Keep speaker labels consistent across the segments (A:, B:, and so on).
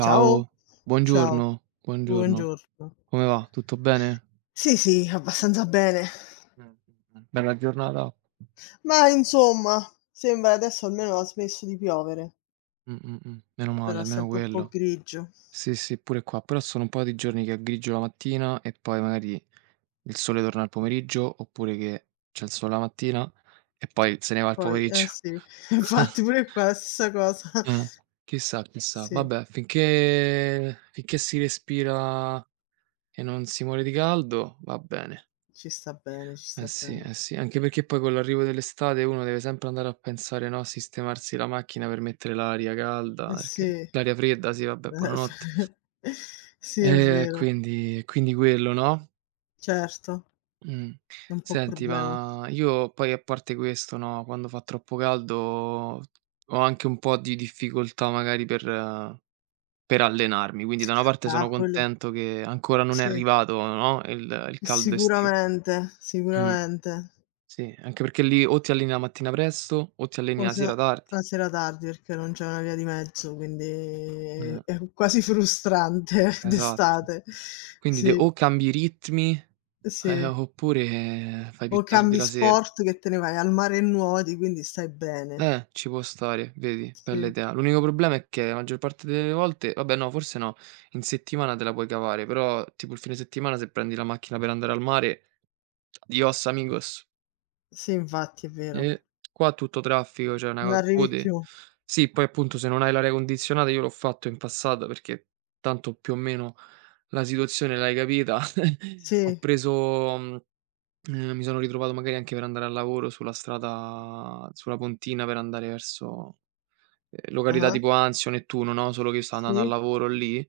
A: Ciao, ciao,
B: buongiorno, buongiorno.
A: buongiorno.
B: Come va? Tutto bene?
A: Sì, sì, abbastanza bene.
B: Mh, mh, Bella giornata?
A: Ma insomma, sembra adesso almeno ha smesso di piovere,
B: Meno male,
A: però è
B: almeno
A: sempre un po'
B: quello.
A: grigio.
B: Sì, sì, pure qua, però sono un po' di giorni che è grigio la mattina e poi magari il sole torna al pomeriggio, oppure che c'è il sole la mattina e poi se ne va al
A: Poi, eh
B: pomeriggio.
A: sì, infatti pure qua è la stessa cosa.
B: Eh, chissà, chissà.
A: Sì,
B: Vabbè, finché si respira e non si muore di caldo, va bene.
A: ci sta bene, ci sta
B: Sì,
A: bene.
B: eh sì, anche perché poi con l'arrivo dell'estate uno deve sempre andare a pensare, no, a sistemarsi la macchina per mettere l'aria calda,
A: Eh sì,
B: perché l'aria fredda, sì vabbè,
A: f
B: buonanotte.
A: sì è
B: Ehm,
A: vero,
B: quindi quindi quello, no?
A: certo,
B: Mh.
A: è un po' un
B: Senti,
A: problema.
B: ma io poi a parte questo, no, quando fa troppo caldo ho anche un po' di difficoltà magari per allenarmi, quindi da una parte
A: Ah,
B: sono
A: quello
B: contento che ancora non è
A: sì,
B: arrivato, no, il caldo estivo.
A: sicuramente,
B: Mh.
A: sicuramente.
B: Sì, anche perché lì o ti alleni la mattina presto o ti alleni
A: O
B: la
A: se no
B: sera tardi.
A: la sera tardi, perché non c'è una via di mezzo, quindi
B: Mh,
A: è quasi frustrante
B: esatto.
A: d'estate.
B: Quindi de
A: Sì,
B: o cambi i ritmi,
A: sì.
B: oppure fai
A: O
B: più tardi
A: cambi
B: la sera.
A: sport che te ne vai al mare e nuoti, quindi stai bene.
B: Ci può stare, vedi, bella
A: Sì,
B: idea. L'unico problema è che la maggior parte delle volte vabbè no, forse no, in settimana te la puoi cavare, però tipo il fine settimana se prendi la macchina per andare al mare, adios amigos.
A: sì infatti è vero.
B: E qua tutto traffico, cioè una
A: Non
B: cosa
A: arrivi
B: code.
A: più.
B: Sì, poi appunto se non hai l'aria condizionata io l'ho fatto in passato perché tanto più o meno la situazione l'hai capita. Ho
A: Sì,
B: preso mhmm, Mi sono ritrovato magari anche per andare al lavoro sulla strada sulla pontina per andare verso, località
A: ah-ah,
B: tipo Anzio, Nettuno, no, solo che io stavo andando al
A: sì,
B: lavoro lì,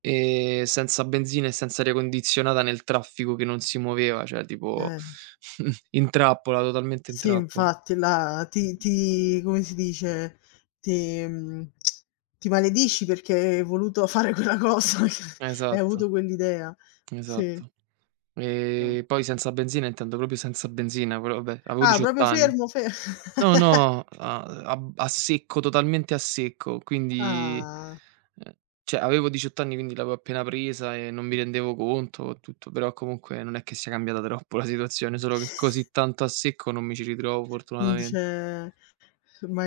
B: senza benzina e senza aria condizionata nel traffico che non si muoveva, cioè tipo
A: eh.
B: in trappola, totalmente in
A: Sì
B: trappola.
A: infatti là ti
B: Mh.
A: ti come si dice, ti mhmm, ti maledici perché hai voluto fare quella cosa, hai avuto
B: Esatto,
A: quell'idea. Sì.
B: esatto.
A: No.
B: Poi senza benzina intendo proprio senza benzina, però vabbè, avevo
A: Ah,
B: 18
A: proprio
B: anni.
A: fermo, fe
B: No, no, a secco, totalmente a secco, quindi
A: ah,
B: ehm, cioè avevo 18 anni, quindi l'avevo appena presa e non mi rendevo conto e tutto, però comunque non è che sia cambiata troppo la situazione, solo che così tanto a secco non mi ci ritrovo
A: non
B: fortunatamen
A: dice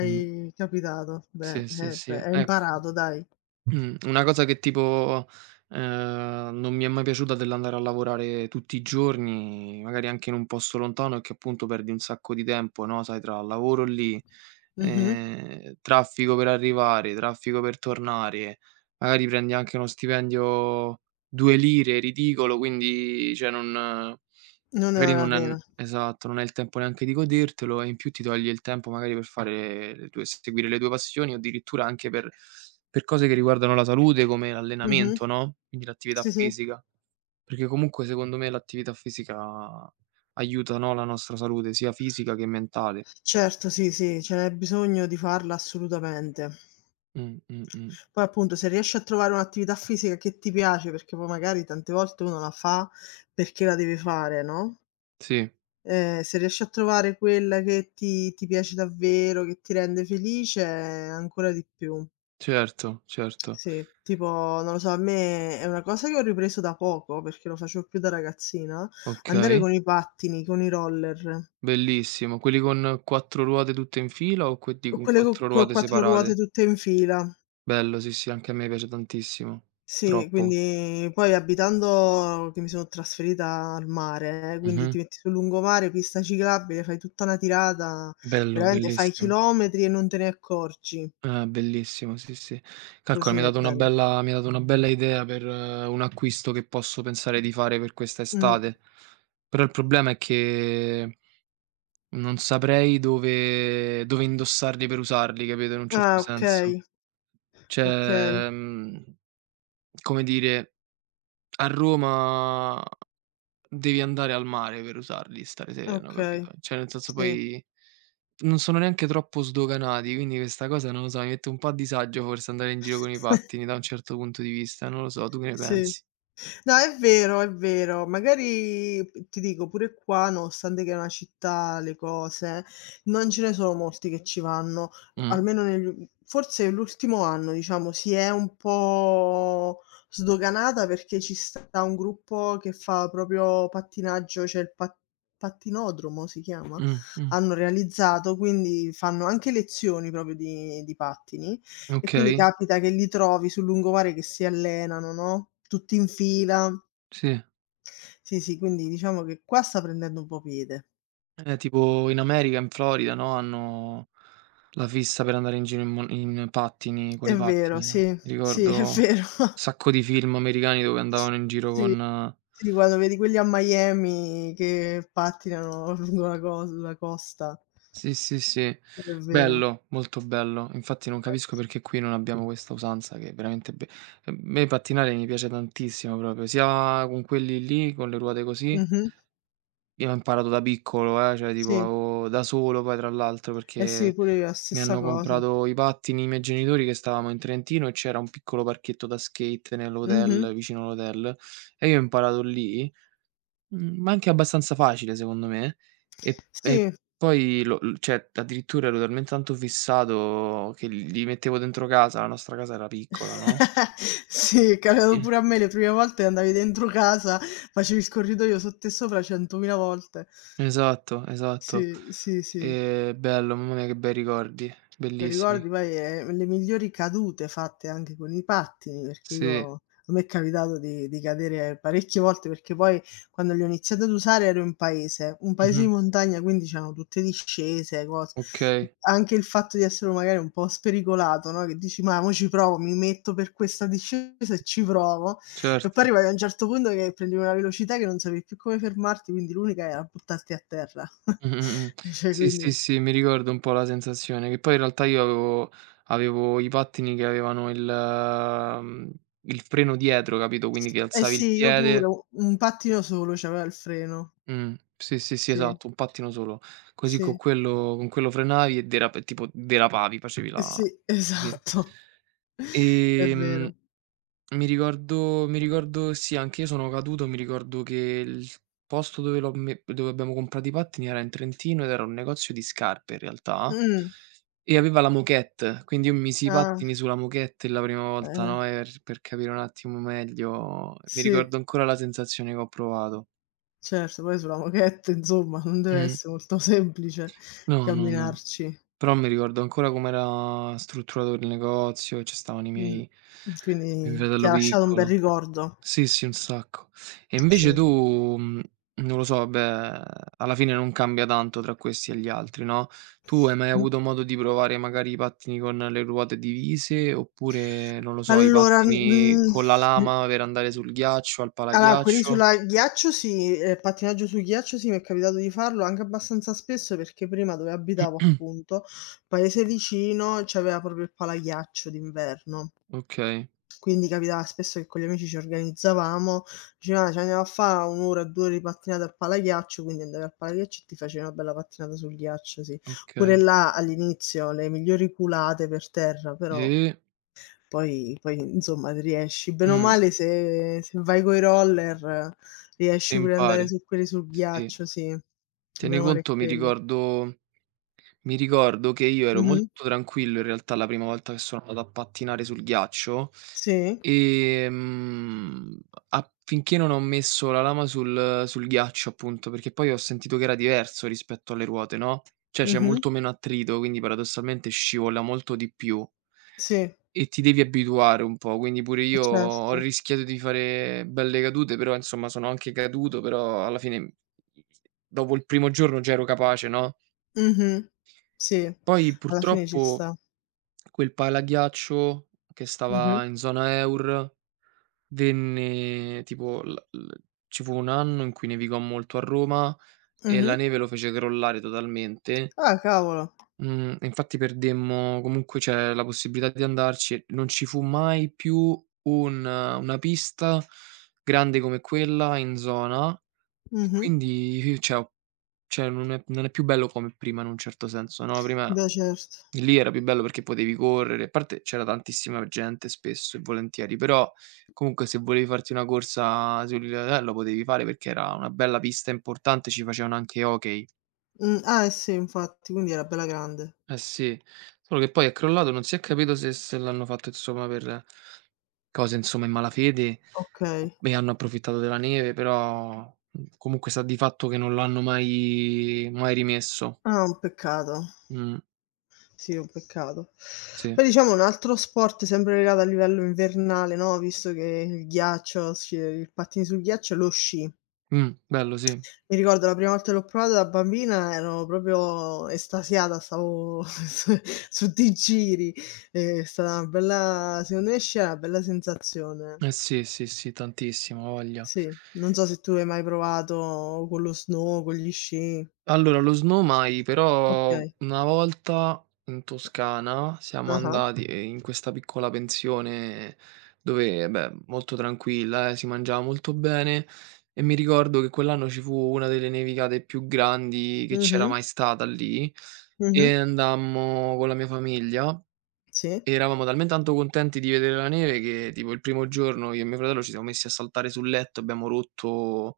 B: Mh.
A: capitato. Beh,
B: Sì, sì,
A: beh,
B: sì,
A: hai
B: ecco.
A: imparato dai.
B: Una cosa che tipo, non mi è mai piaciuta dell'andare a lavorare tutti i giorni, magari anche in un posto lontano, è che appunto perdi un sacco di tempo, no, sai tra lavoro lì,
A: Mh-mh.
B: traffico per arrivare, traffico per tornare, magari prendi anche uno stipendio 2 lire, ridicolo, quindi cioè non.
A: Non ne
B: Magari
A: vale la
B: non
A: pena.
B: han esatto, non hai il tempo neanche di godertelo e in più ti toglie il tempo magari per fare le tue seguire le tue passioni o addirittura anche per cose che riguardano la salute come
A: Mh-mh.
B: l'allenamento, no, quindi l'attività
A: Sì, sì.
B: fisica. Perché comunque secondo me l'attività fisica aiuta, no, la nostra salute sia fisica che mentale.
A: Certo, sì, sì, c'è bisogno di farla assolutamente.
B: Mh, mh, mh.
A: Poi appunto se riesci a trovare un'attività fisica che ti piace, perché poi magari tante volte uno la fa perché la deve fare, no,
B: Sì,
A: se riesci a trovare quella che ti piace davvero, che ti rende felice, ancora di più.
B: certo, certo.
A: Sì, tipo, non lo so, a me è una cosa che ho ripreso da poco, perché lo facevo più da ragazzina, andare
B: Okay,
A: con i pattini, con i roller,
B: bellissimo. Quelli con 4 ruote tutte in fila o quelli
A: o
B: con
A: quelle co
B: 4
A: co
B: ruote
A: 4 ruote
B: separate?
A: tutte in fila.
B: Bello, sì, sì, anche a me piace tantissimo.
A: Sì,
B: Troppo.
A: quindi poi abitando che mi sono trasferita al mare, quindi ti
B: Mh-mh.
A: metti sul lungomare, pista ciclabile, fai tutta una tirata,
B: Bello,
A: veramente fai
B: bellissimo.
A: chilometri e non te ne accorgi.
B: Bellissimo, sì, sì. Calcola,
A: Così
B: mi hai
A: è
B: dato una
A: bello.
B: bella mi hai dato una bella idea per un acquisto che posso pensare di fare per questa
A: Mh.
B: estate. Però il problema è che non saprei dove indossarli per usarli, capito, in un certo
A: Ah,
B: senso.
A: okay, okay,
B: Cioè, come dire, a Roma devi andare al mare per usarli, stare sereno,
A: okay,
B: capito? Cioè nel senso
A: sì.
B: poi non sono neanche troppo sdoganati, quindi questa cosa non lo so, mi mette un po' a disagio forse andare in giro con i pattini da un certo punto di vista, non lo so, tu che ne
A: Sì.
B: pensi?
A: No, è vero, è vero. Magari p ti dico pure qua, nonostante che è una città, le cose, non ce ne sono molti che ci vanno,
B: Mh,
A: almeno negli u forse l'ultimo anno, diciamo, si è un po' sdoganata perché ci sta un gruppo che fa proprio pattinaggio, c'è il pattinodromo si chiama?
B: mh, mh.
A: Hanno realizzato, quindi fanno anche lezioni proprio di pattini e quindi
B: Okay,
A: capita che li trovi sul lungomare che si allenano, no, tutti in fila.
B: sì.
A: Sì, sì, quindi diciamo che qua sta prendendo un po' piede.
B: Tipo in America, in Florida, no, hanno la fissa per andare in giro in mon in pattini con
A: È
B: i
A: vero,
B: pattini, no,
A: sì,
B: mi
A: sì, è
B: ricordo
A: vero.
B: sacco di film americani dove andavano in giro
A: Sì.
B: con.
A: Sì, quando vedi quelli a Miami che pattinano lungo la cos la costa.
B: Sì, sì, sì.
A: È vero.
B: Bello, molto bello. Infatti non capisco perché qui non abbiamo questa usanza che è veramente be a me pattinare mi piace tantissimo proprio, sia con quelli lì, con le ruote così.
A: Mh-mh.
B: Io ho imparato da piccolo, cioè tipo
A: Sì.
B: avevo da solo poi tra l'altro,
A: Eh sì,
B: perché
A: pure io la
B: mi
A: stessa
B: hanno
A: cosa.
B: comprato i pattini i miei genitori che stavamo in Trentino e c'era un piccolo parchetto da skate
A: Mh-mh.
B: nell'hotel vicino all'hotel e io ho imparato lì. Ma anche abbastanza facile secondo me e
A: Sì.
B: poi lo l cioè addirittura ero talmente tanto fissato che li mettevo dentro casa, la nostra casa era piccola, no,
A: Sì, è capitato
B: sì.
A: pure a me le prime volte andavi dentro casa, facevi il corridoio sotto e sopra 100.000 volte.
B: Esatto, esatto.
A: Sì, sì, sì.
B: Bello, mamma mia che bei ricordi,
A: Mi
B: bellissimi.
A: ricordi poi, le migliori cadute fatte anche con i pattini, perché
B: Sì,
A: io a me è capitato di cadere parecchie volte, perché poi quando li ho iniziati ad usare ero in paese, un paese di
B: mh-mh,
A: montagna, quindi c'erano tutte discese, cos
B: okay,
A: anche il fatto di essere magari un po' spericolato, no, che dici: "Ma mo ci provo, mi metto per questa discesa e ci provo." E
B: certo.
A: poi arrivavi a un certo punto che prendevi una velocità che non sapevi più come fermarti, quindi l'unica era buttarti a terra.
B: Mh.
A: Cioè,
B: Sì, sì,
A: quindi
B: sì, mi ricordo un po' la sensazione, che poi in realtà io avevo i pattini che avevano il freno dietro, capito, quindi che
A: eh
B: alzavi il
A: sì, io pure,
B: piede.
A: u un pattino solo c'aveva il freno.
B: Mh. Sì, sì, sì,
A: Sì,
B: esatto, un pattino solo. Così
A: sì,
B: con quello frenavi e derap tipo derapavi, facevi
A: eh sì,
B: la capi.
A: esatto. È
B: Ehm,
A: vero.
B: mi ricordo sì, anch'io sono caduto, mi ricordo che il posto dove l'ho me dove abbiamo comprato i pattini era in Trentino ed era un negozio di scarpe in realtà,
A: Mh,
B: e aveva la moquette, quindi io misi i
A: ah,
B: pattini sulla moquette la prima volta,
A: eh,
B: no, er per capire un attimo meglio mi
A: sì,
B: ricordo ancora la sensazione che ho provato.
A: certo, poi sulla moquette insomma non deve
B: Mh.
A: essere molto semplice
B: No, no, no.
A: camminarci.
B: Però mi ricordo ancora com'era strutturato il negozio, ci stavano i miei
A: Mh,
B: mio
A: quindi ti
B: fratello
A: ha lasciato un bel
B: piccolo.
A: ricordo.
B: Sì, sì, un sacco. E invece
A: Sì.
B: tu, non lo so, vabbè, alla fine non cambia tanto tra questi e gli altri, no, tu hai mai
A: Mh,
B: avuto modo di provare magari i pattini con le ruote divise, oppure, non lo so, i
A: allora,
B: pattini
A: mhmm
B: con la
A: l
B: lama per andare sul ghiaccio, al
A: Allora, quelli
B: palaghiaccio?
A: sulla ghiaccio sì, pattinaggio sul ghiaccio sì, mi è capitato di farlo anche abbastanza spesso, perché prima dove abitavo appunto, paese vicino, c'aveva proprio il palaghiaccio d'inverno.
B: Okay,
A: Quindi capitava spesso che con gli amici ci organizzavamo, dicevamo: "Ah, ci andiamo a fa' 1 ora, 2 ore di pattinata al palaghiaccio", quindi andavi al palaghiaccio e ti facevi una bella pattinata sul ghiaccio, sì. Pure
B: okay.
A: là all'inizio le migliori culate per terra, però
B: E
A: poi insomma riesci bene o
B: mh,
A: male se vai coi roller, riesci pure ad andare
B: impari.
A: su quelli sul
B: Sì.
A: ghiaccio, sì.
B: Tieni
A: Bene o male è
B: conto, mi
A: quello.
B: ricordo. Mi ricordo che io ero
A: Mh-mh.
B: molto tranquillo in realtà la prima volta che sono andato a pattinare sul ghiaccio,
A: Sì.
B: ehm, a finché non ho messo la lama sul ghiaccio appunto, perché poi ho sentito che era diverso rispetto alle ruote, no, cioè c'è
A: Mh-mh.
B: molto meno attrito, quindi paradossalmente scivola molto di più
A: Sì,
B: e ti devi abituare un po', quindi pure
A: eh
B: io ho
A: certo.
B: rischiato di fare belle cadute, però insomma sono anche caduto, però alla fine dopo il primo giorno già ero capace, no.
A: Mh-mh. Sì,
B: Poi
A: alla fine ci
B: purtroppo
A: sta.
B: quel palaghiaccio che
A: Mh-mh.
B: stava in zona EUR venne tipo l l ci fu un anno in cui nevicò molto a Roma e la
A: Mh-mh.
B: neve lo fece crollare totalmente.
A: Ah, cavolo.
B: Mhmm, e infatti perdemmo comunque cioè, la possibilità di andarci e non ci fu mai più un una pista grande come quella in zona e
A: Mh-mh.
B: quindi cioè ho cioè non è più bello come prima in un certo senso, no, prima.
A: Beh, certo.
B: Lì era più bello perché potevi correre, a parte c'era tantissima gente spesso e volentieri, però comunque se volevi farti una corsa sul lo potevi fare perché era una bella pista importante, ci facevano anche hockey.
A: Ah, eh sì, infatti, quindi era bella grande.
B: Eh sì, solo che poi è crollato, non si è capito se l'hanno fatto insomma per cose insomma in malafede o
A: Okay.
B: e hanno approfittato della neve, però, comunque sta di fatto che non l'hanno mai mai rimesso.
A: Ah, un peccato.
B: Mh,
A: Sì, è un peccato.
B: sì.
A: Poi diciamo un altro sport sempre legato a livello invernale, no, visto che il ghiaccio, sci il pattini sul ghiaccio, è lo sci.
B: Bello sì.
A: Mi ricordo la prima volta che l'ho provato da bambina ero proprio estasiata, stavo s su 'sti giri. È stata una bella secondo me sci è una bella sensazione.
B: Eh sì, sì, sì, tantissimo, ha voglia.
A: Sì, non so se tu hai mai provato con lo snow, con gli sci.
B: Allora, lo snow mai, però
A: Okay.
B: una volta in Toscana siamo
A: Ah-ah.
B: andati, in questa piccola pensione dove, beh, molto tranquilla, si mangiava molto bene e mi ricordo che quell'anno ci fu una delle nevicate più grandi che c'era
A: Mh-mh,
B: mai stata lì
A: mh-mh.
B: e andammo con la mia famiglia.
A: Sì.
B: Eravamo talmente tanto contenti di vedere la neve che tipo il primo giorno io e mio fratello ci siamo messi a saltare sul letto, abbiamo rotto,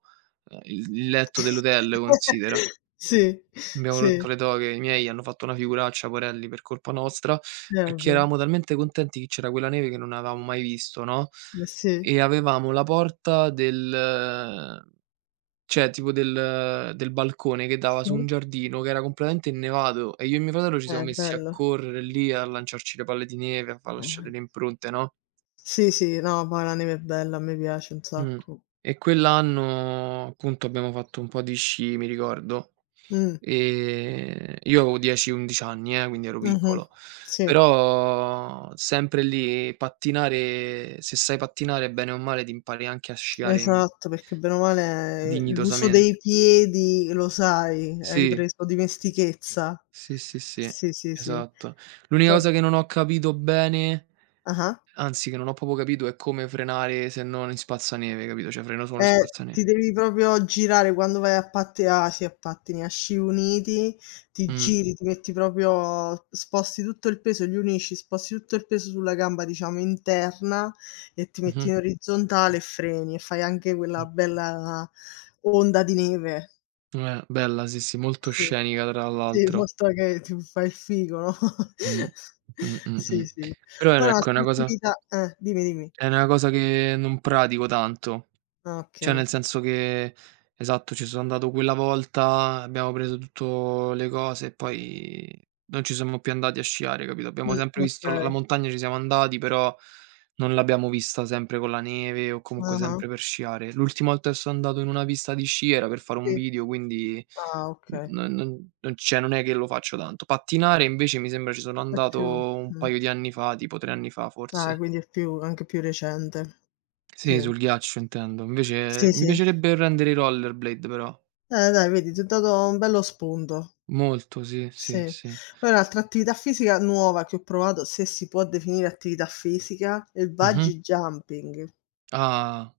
B: il letto dell'hotel, considera.
A: Sì,
B: Abbiamo
A: sì.
B: rotto le doghe, i miei hanno fatto una figuraccia, porelli, per colpa nostra, perché
A: Vabbè.
B: eravamo talmente contenti che c'era quella neve che non avevamo mai visto, no,
A: Ma sì,
B: e avevamo la porta del cioè, tipo del balcone che dava su un
A: sì,
B: giardino che era completamente innevato e io e mio fratello ci siamo
A: è
B: messi a
A: bello.
B: correre lì, a lanciarci le palle di neve, a far lasciare
A: Eh-eh.
B: le impronte, no.
A: Sì, sì, no, poi la neve è bella, a me piace un
B: Mh.
A: sacco.
B: E quell'anno appunto abbiamo fatto un po' di sci, mi ricordo,
A: Mh,
B: io avevo 10, 11 anni quindi ero
A: mh-mh.
B: piccolo,
A: Sì,
B: però sempre lì pattinare se sai pattinare bene o male ti impari anche a sciare,
A: esatto, perché bene o male l'uso
B: dignitosamente.
A: dei piedi lo sai, hai
B: Sì.
A: preso dimestichezza.
B: Sì, sì, sì,
A: Sì, sì, sì.
B: esatto. L'unica
A: Poi
B: cosa che non ho capito bene,
A: ah-ah.
B: anzi che non ho proprio capito è come frenare se non in spazzaneve, capito, cioè freno solo in
A: Ti
B: spazzaneve.
A: devi proprio girare quando vai a sì, a pattini, a sci uniti, ti
B: Mh,
A: giri, ti metti proprio sposti tutto il peso, li unisci, sposti tutto il peso sulla gamba, diciamo, interna e ti metti
B: mh-mh,
A: in orizzontale e freni e fai anche quella
B: mh.
A: bella onda di neve.
B: Bella, sì, sì, molto
A: Sì,
B: scenica tra
A: sì,
B: l'altro.
A: mostra che ti fai il figo, no.
B: Mh. Mh, mh,
A: Sì,
B: mh.
A: sì.
B: Però
A: Poi la
B: ecco, è una cosa
A: sportività, dimmi, dimmi.
B: è una cosa che non pratico tanto.
A: Ah,
B: Cioè, nel
A: okay.
B: senso che esatto, ci sono andato quella volta, abbiamo preso tutto le cose e poi non ci siamo più andati a sciare, capito? Abbiamo sempre visto la
A: Okay.
B: montagna ci siamo andati, però non l'abbiamo vista sempre con la neve o comunque
A: Ah-ah,
B: sempre per sciare. L'ultima volta che sono andato in una pista di sci era per fare un
A: sì.
B: video, quindi
A: Ah, okay.
B: non cioè, non è che lo faccio tanto. Pattinare invece mi sembra ci sono
A: È
B: andato
A: più
B: un
A: mh.
B: paio di anni fa, tipo 3 anni fa
A: Ah,
B: forse.
A: quindi è più anche più recente.
B: Sì,
A: Sì.
B: sul ghiaccio intendo. Invece
A: Sì,
B: mi
A: sì.
B: piacerebbe rendere i rollerblade però.
A: Dai vedi, ti ho dato un bello spunto.
B: Molto, sì, sì,
A: Sì.
B: sì.
A: Poi un'altra attività fisica nuova che ho provato, se si può definire attività fisica, è il
B: Mh-mh.
A: bungee jumping.
B: Ah,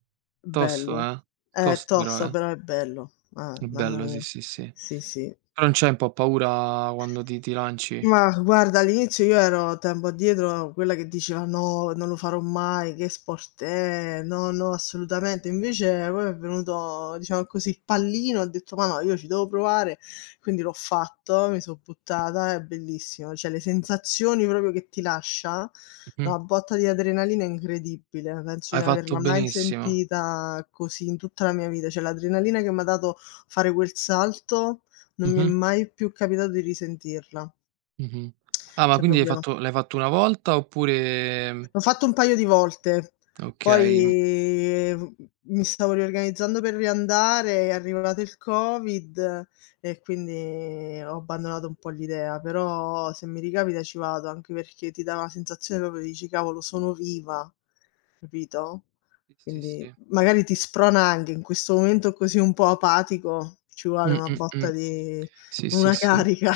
B: tosto,
A: Bello.
B: eh.
A: È
B: Tosto però,
A: tosto
B: eh.
A: però è bello. Ah,
B: È
A: mamma
B: bello, sì,
A: mia.
B: sì, sì.
A: Sì,
B: Però
A: sì.
B: non c'hai un po' paura quando ti lanci?
A: Mah, guarda, all'inizio io ero tempo addietro quella che diceva: "No, non lo farò mai, che sport è? No, no, assolutamente." Invece poi è venuto, diciamo così, il pallino, ho detto: "Ma no, io ci devo provare." Quindi l'ho fatto, mi so' buttata, è bellissimo. Cioè, le sensazioni proprio che ti lascia,
B: Mh-mh.
A: una botta di adrenalina incredibile, penso di
B: Hai
A: non
B: fatto
A: averla mai
B: benissimo.
A: sentita così in tutta la mia vita. Cioè, l'adrenalina che m'ha dato fare quel salto, non mi è
B: Mh-mh,
A: mai più capitato di risentirla.
B: mh-mh. Ah, ma
A: Cioè
B: quindi hai
A: proprio
B: fatto l'hai fatto una volta oppure
A: l'ho fatto un paio di volte,
B: okay,
A: poi v mi stavo riorganizzando per riandare, è arrivato il Covid e quindi ho abbandonato un po' l'idea, però se mi ricapita ci vado, anche perché ti dà una sensazione proprio dici: "Cavolo sono viva", capito?
B: sì, sì,
A: Quindi
B: sì.
A: magari ti sprona anche in questo momento così un po' apatico, ci vuole
B: Mh,
A: una
B: mh, mh.
A: botta di
B: Sì, sì,
A: una
B: sì.
A: carica.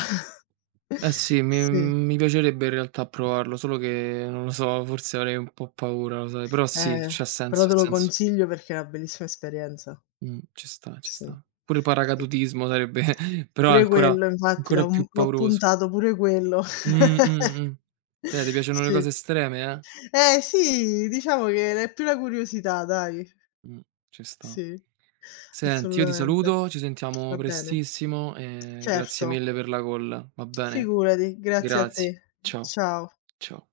B: Eh sì, mi
A: Sì.
B: mi piacerebbe in realtà provarlo, solo che non lo so, forse avrei un po' paura, lo sai, però sì,
A: Eh,
B: c'ha
A: però
B: senso, ha
A: te lo
B: senso.
A: consiglio perché è una bellissima esperienza.
B: Ci sta, ci
A: Sì,
B: sta. Pure il
A: sì.
B: paracadutismo sarebbe però è
A: Pure
B: ancora
A: quello infatti
B: ancora
A: l'ho mhmm,
B: più
A: l'ho
B: pauroso.
A: puntato pure quello.
B: Mh, mh, ti piacciono le
A: Sì.
B: cose estreme, eh?
A: Eh sì, diciamo che è più la curiosità dai.
B: Mh, ci sta.
A: Sì,
B: Senti, io ti
A: assolutamente.
B: saluto, ci sentiamo
A: Va bene.
B: prestissimo e
A: Certo,
B: grazie mille per la call, va bene?
A: figurati, grazie a
B: Grazie.
A: te.
B: Ciao,
A: Ciao.
B: ciao.